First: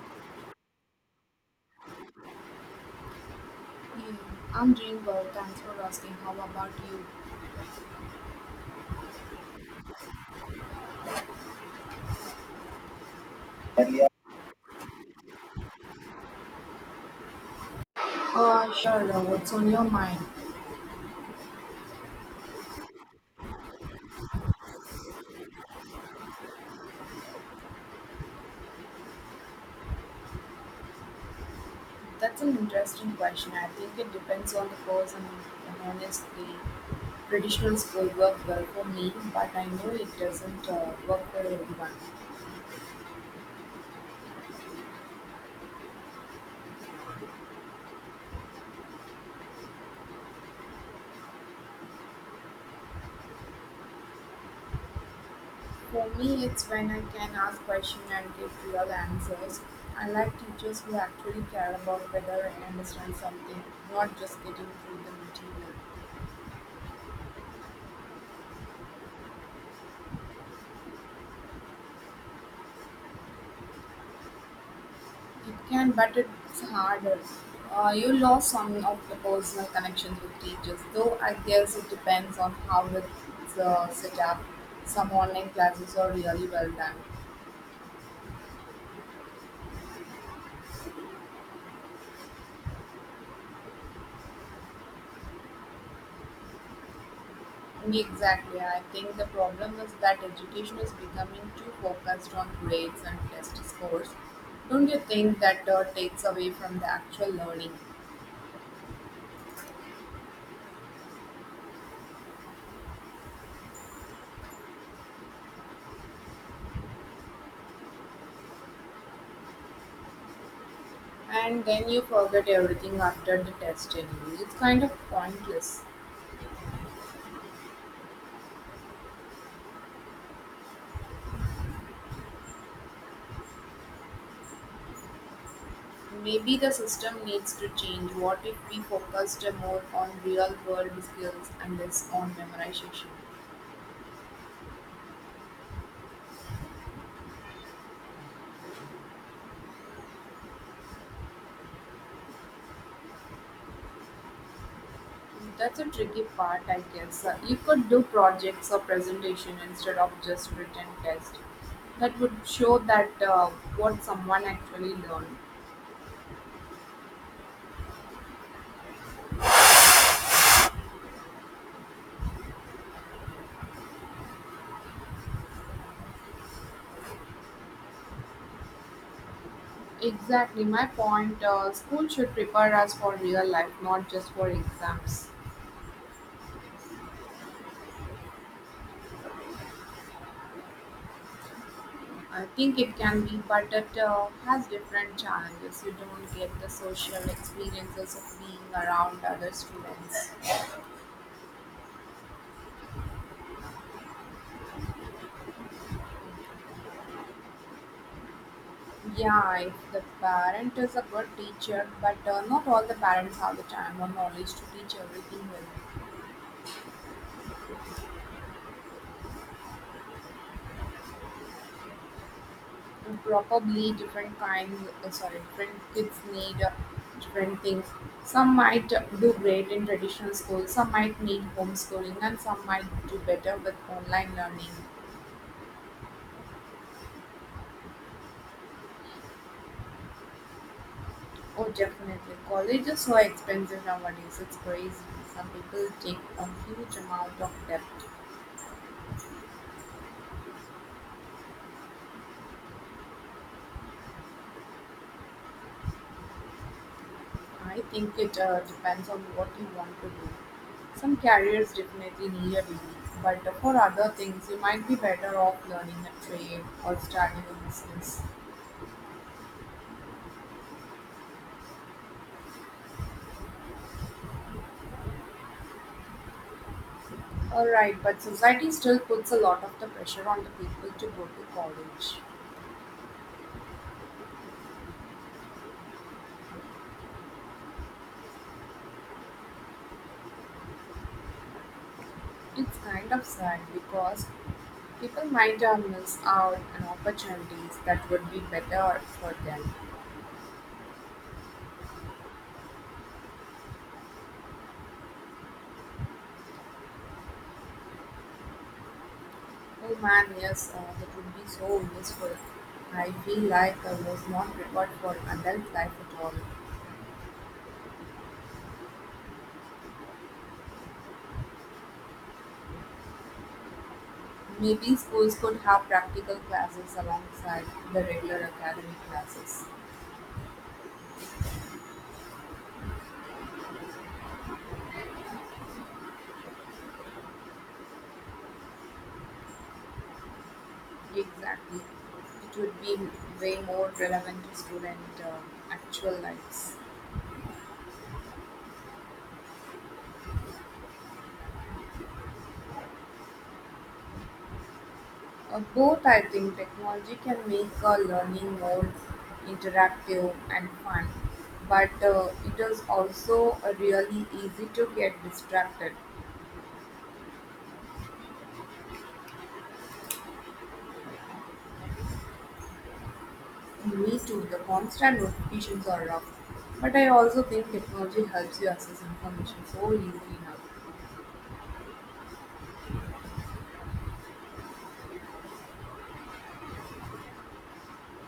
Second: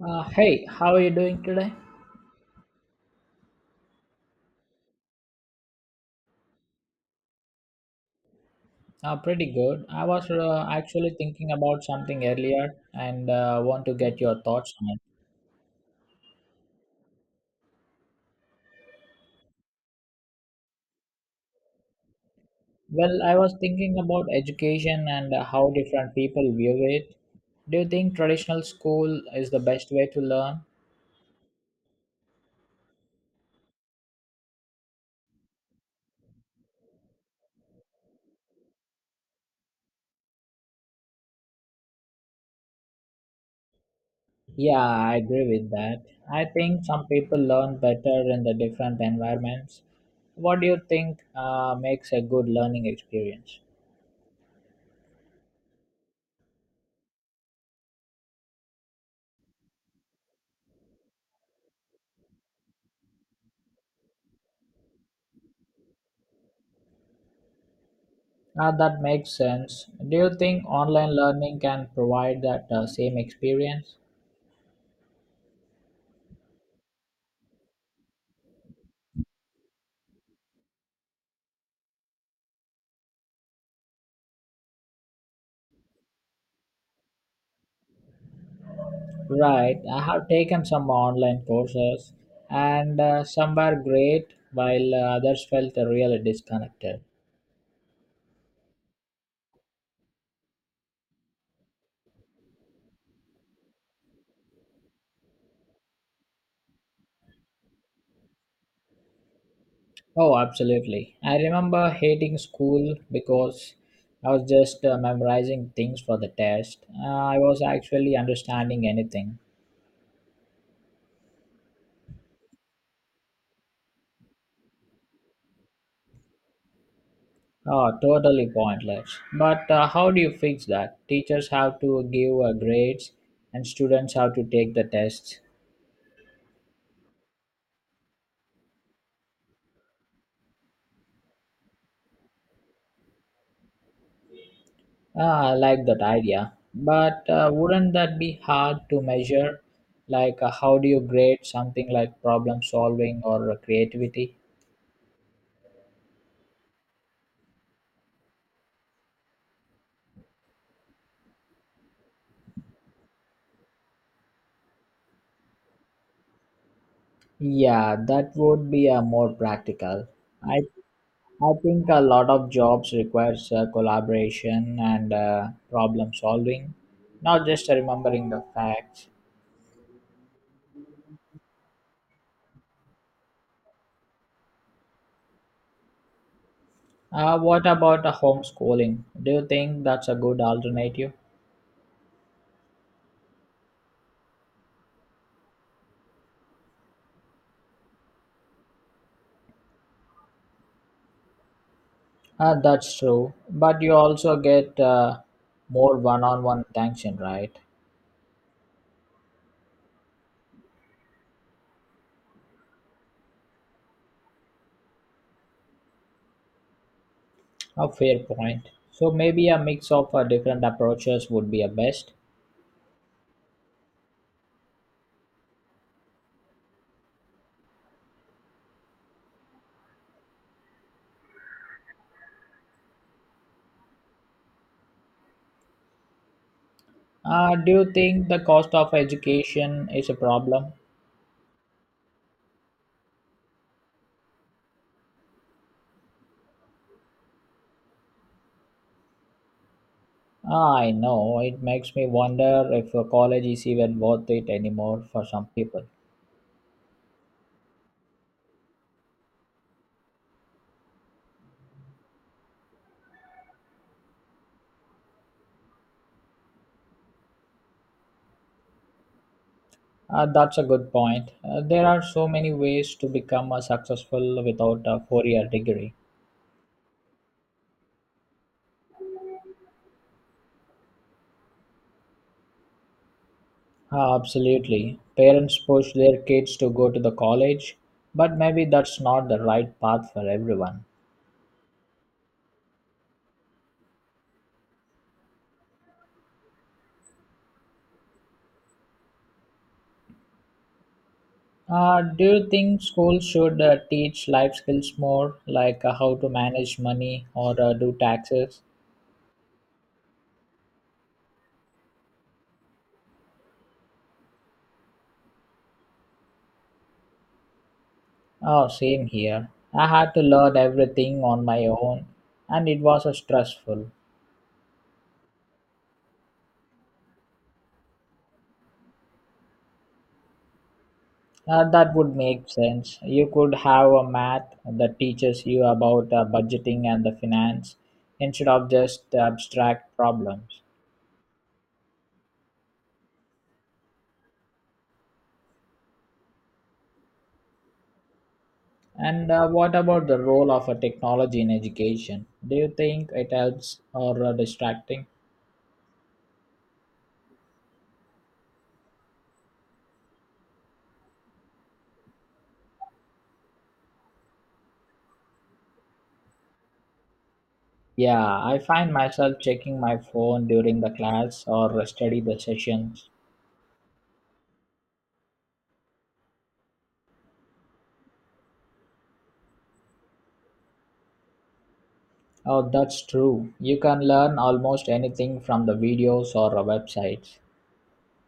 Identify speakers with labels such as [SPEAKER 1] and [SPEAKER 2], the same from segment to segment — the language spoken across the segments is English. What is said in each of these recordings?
[SPEAKER 1] Hey, how are you doing today?
[SPEAKER 2] Hmm, I'm doing well, thanks for asking. How about you?
[SPEAKER 1] Pretty good. I was actually thinking about something earlier and want to get your thoughts on it.
[SPEAKER 2] Sure. What's on your mind?
[SPEAKER 1] Well, I was thinking about education and how different people view it. Do you think traditional school is the best way to learn?
[SPEAKER 2] That's an interesting question. I think it depends on the person. And honestly, traditional school worked well for me, but I know it doesn't work for everyone.
[SPEAKER 1] Yeah, I agree with that. I think some people learn better in the different environments. What do you think makes a good learning experience?
[SPEAKER 2] For me, it's when I can ask questions and get real answers. I like teachers who actually care about whether I understand something, not just getting through the material.
[SPEAKER 1] That makes sense. Do you think online learning can provide that same experience?
[SPEAKER 2] It can, but it's harder. You lost some of the personal connections with teachers, though I guess it depends on how it's set up. Some online classes are really well done.
[SPEAKER 1] Right. I have taken some online courses, and some were great, while others felt really disconnected.
[SPEAKER 2] Exactly. I think the problem is that education is becoming too focused on grades and test scores. Don't you think that takes away from the actual learning?
[SPEAKER 1] Oh, absolutely. I remember hating school because I was just memorizing things for the test. I was actually understanding anything.
[SPEAKER 2] And then you forget everything after the test anyway. It's kind of pointless.
[SPEAKER 1] Oh, totally pointless. But how do you fix that? Teachers have to give grades and students have to take the tests.
[SPEAKER 2] Maybe the system needs to change. What if we focused more on real world skills and less on memorization?
[SPEAKER 1] Ah, I like that idea. But wouldn't that be hard to measure? Like, how do you grade something like problem solving or creativity?
[SPEAKER 2] That's a tricky part, I guess. You could do projects or presentation instead of just written test. That would show that what someone actually learned.
[SPEAKER 1] Yeah, that would be more practical. I I think a lot of jobs requires collaboration and problem solving, not just remembering the facts.
[SPEAKER 2] Exactly my point. School should prepare us for real life, not just for exams.
[SPEAKER 1] What about homeschooling? Do you think that's a good alternative?
[SPEAKER 2] I think it can be, but it has different challenges. You don't get the social experiences of being around other students.
[SPEAKER 1] That's true, but you also get more one on one attention, right?
[SPEAKER 2] Yeah, if the parent is a good teacher, but not all the parents have the time or knowledge to teach everything well.
[SPEAKER 1] A fair point. So maybe a mix of different approaches would be a best.
[SPEAKER 2] And probably different kinds, different kids need different things. Some might do great in traditional school, some might need homeschooling, and some might do better with online learning.
[SPEAKER 1] Do you think the cost of education is a problem?
[SPEAKER 2] Oh, definitely. College is so expensive nowadays. It's crazy. Some people take a huge amount of debt.
[SPEAKER 1] I know it makes me wonder if a college is even worth it anymore for some people.
[SPEAKER 2] I think it depends on what you want to do. Some careers definitely need a degree, but for other things, you might be better off learning a trade or starting a business.
[SPEAKER 1] That's a good point. There are so many ways to become successful without a four-year degree.
[SPEAKER 2] All right, but society still puts a lot of the pressure on the people to go to college.
[SPEAKER 1] Ah, absolutely. Parents push their kids to go to the college, but maybe that's not the right path for everyone.
[SPEAKER 2] It's kind of sad because people might miss out on opportunities that would be better for them.
[SPEAKER 1] Do you think schools should teach life skills more, like how to manage money or do taxes?
[SPEAKER 2] Oh man, yes, that would be so useful. I feel like I was not prepared for adult life at all.
[SPEAKER 1] Oh, same here. I had to learn everything on my own, and it was stressful.
[SPEAKER 2] Maybe schools could have practical classes alongside the regular academic classes.
[SPEAKER 1] That would make sense. You could have a math that teaches you about budgeting and the finance instead of just abstract problems.
[SPEAKER 2] Exactly. It would be way more relevant to student actual lives.
[SPEAKER 1] And what about the role of a technology in education? Do you think it helps or distracting?
[SPEAKER 2] Both, I think, technology can make learning more interactive and fun, but it is also really easy to get distracted.
[SPEAKER 1] Yeah, I find myself checking my phone during the class or study the sessions.
[SPEAKER 2] Me too, the constant notifications are rough. But I also think technology helps you access information so easily now.
[SPEAKER 1] Oh, that's true. You can learn almost anything from the videos or websites.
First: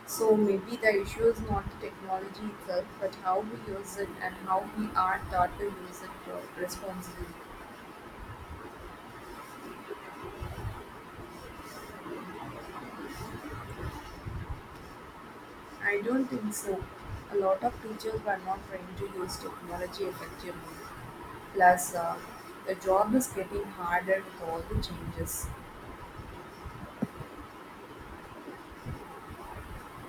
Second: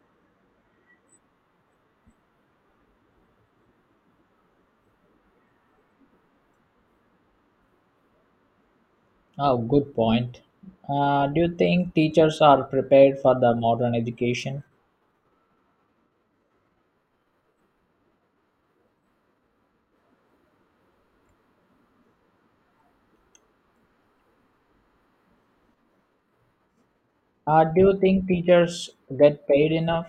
[SPEAKER 2] So maybe the issue is not the technology itself, but how we use it and how we are taught to use it responsibly.
[SPEAKER 1] Oh, good point. Do you think teachers are prepared for the modern education?
[SPEAKER 2] I don't think so. A lot of teachers were not trained to use technology effectively. Plus, the job is getting harder with all the changes.
[SPEAKER 1] Do you think teachers get paid enough?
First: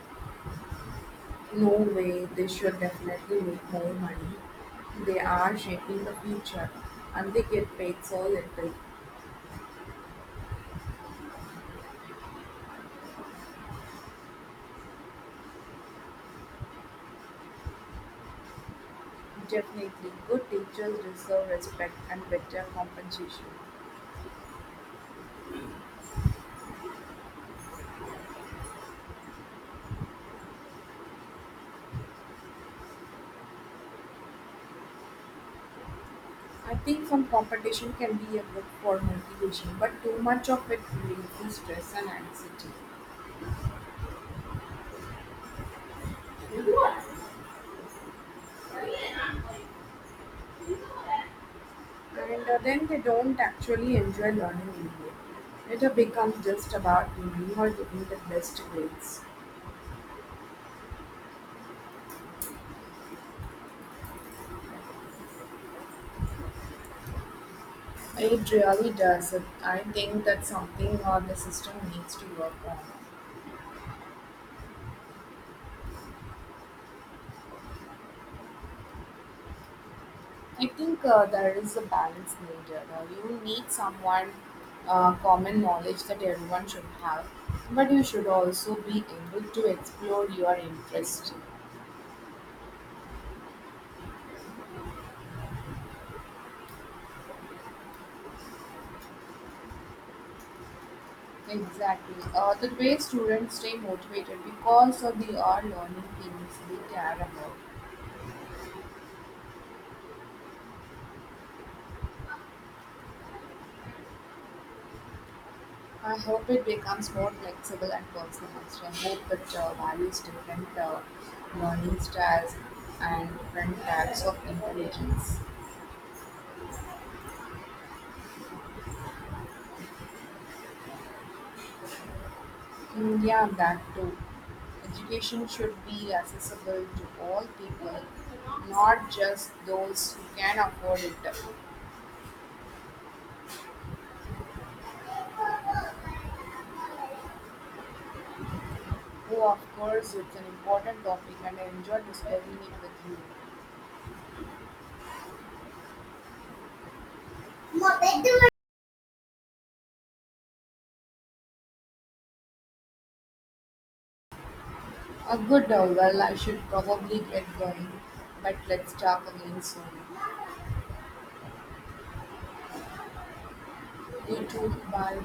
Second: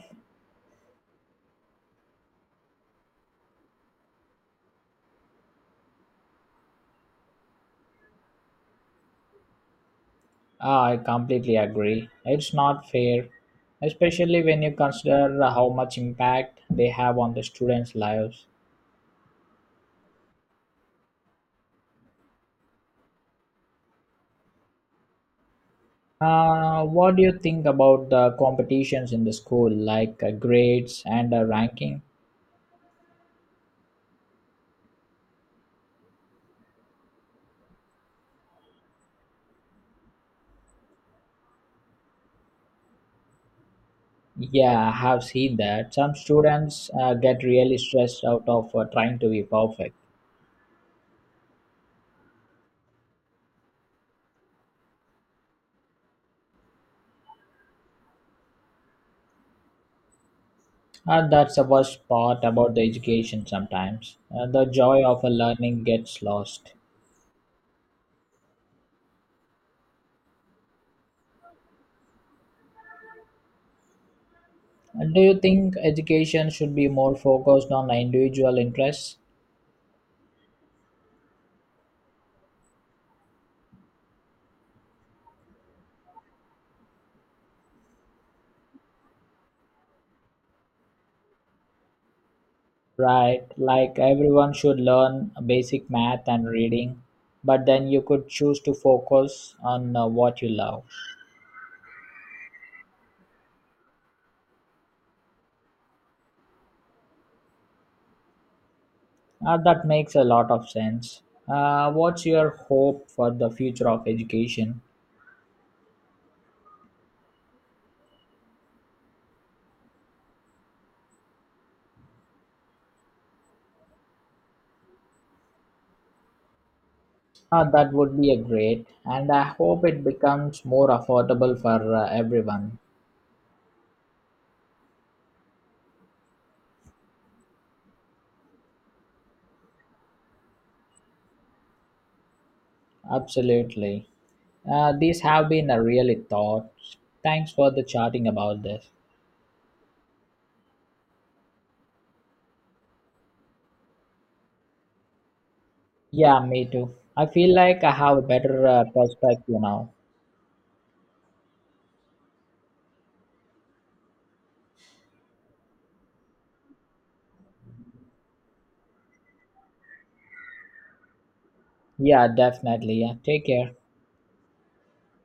[SPEAKER 2] No way, they should definitely make more money. They are shaping the future and they get paid so little.
[SPEAKER 1] Ah, I completely agree. It's not fair, especially when you consider how much impact they have on the students' lives.
[SPEAKER 2] Definitely, good teachers deserve respect and better compensation.
[SPEAKER 1] What do you think about the competitions in the school, like grades and ranking?
[SPEAKER 2] I think some competition can be a good for motivation, but too much of it releases stress and anxiety.
[SPEAKER 1] Yeah, I have seen that. Some students get really stressed out of trying to be perfect.
[SPEAKER 2] And then they don't actually enjoy learning anymore. It becomes just about winning or getting the best grades.
[SPEAKER 1] And that's the worst part about the education sometimes. The joy of learning gets lost.
[SPEAKER 2] It really does. I think that's something the system needs to work on.
[SPEAKER 1] And do you think education should be more focused on individual interests?
[SPEAKER 2] I think there is a balance needed. You need someone common knowledge that everyone should have, but you should also be able to explore your interest.
[SPEAKER 1] Right, like everyone should learn basic math and reading, but then you could choose to focus on what you love.
[SPEAKER 2] Exactly. The way students stay motivated because of the all learning things they care about.
[SPEAKER 1] That makes a lot of sense. What's your hope for the future of education?
[SPEAKER 2] I hope it becomes more flexible and personalized. I hope it values different learning styles and different types of intelligence.
[SPEAKER 1] That would be a great, and I hope it becomes more affordable for everyone.
[SPEAKER 2] Mm, yeah, that too. Education should be accessible to all people, not just those who can afford it.
[SPEAKER 1] Absolutely. These have been a really thought. Thanks for the chatting about this.
[SPEAKER 2] Oh, of course, it's an important topic and I enjoyed discussing it with you.
[SPEAKER 1] Yeah, me too. I feel like I have a better perspective now.
[SPEAKER 2] A good well, I should probably get going, but let's talk again soon.
[SPEAKER 1] Yeah, definitely. Yeah, take care.
[SPEAKER 2] Me too, bye.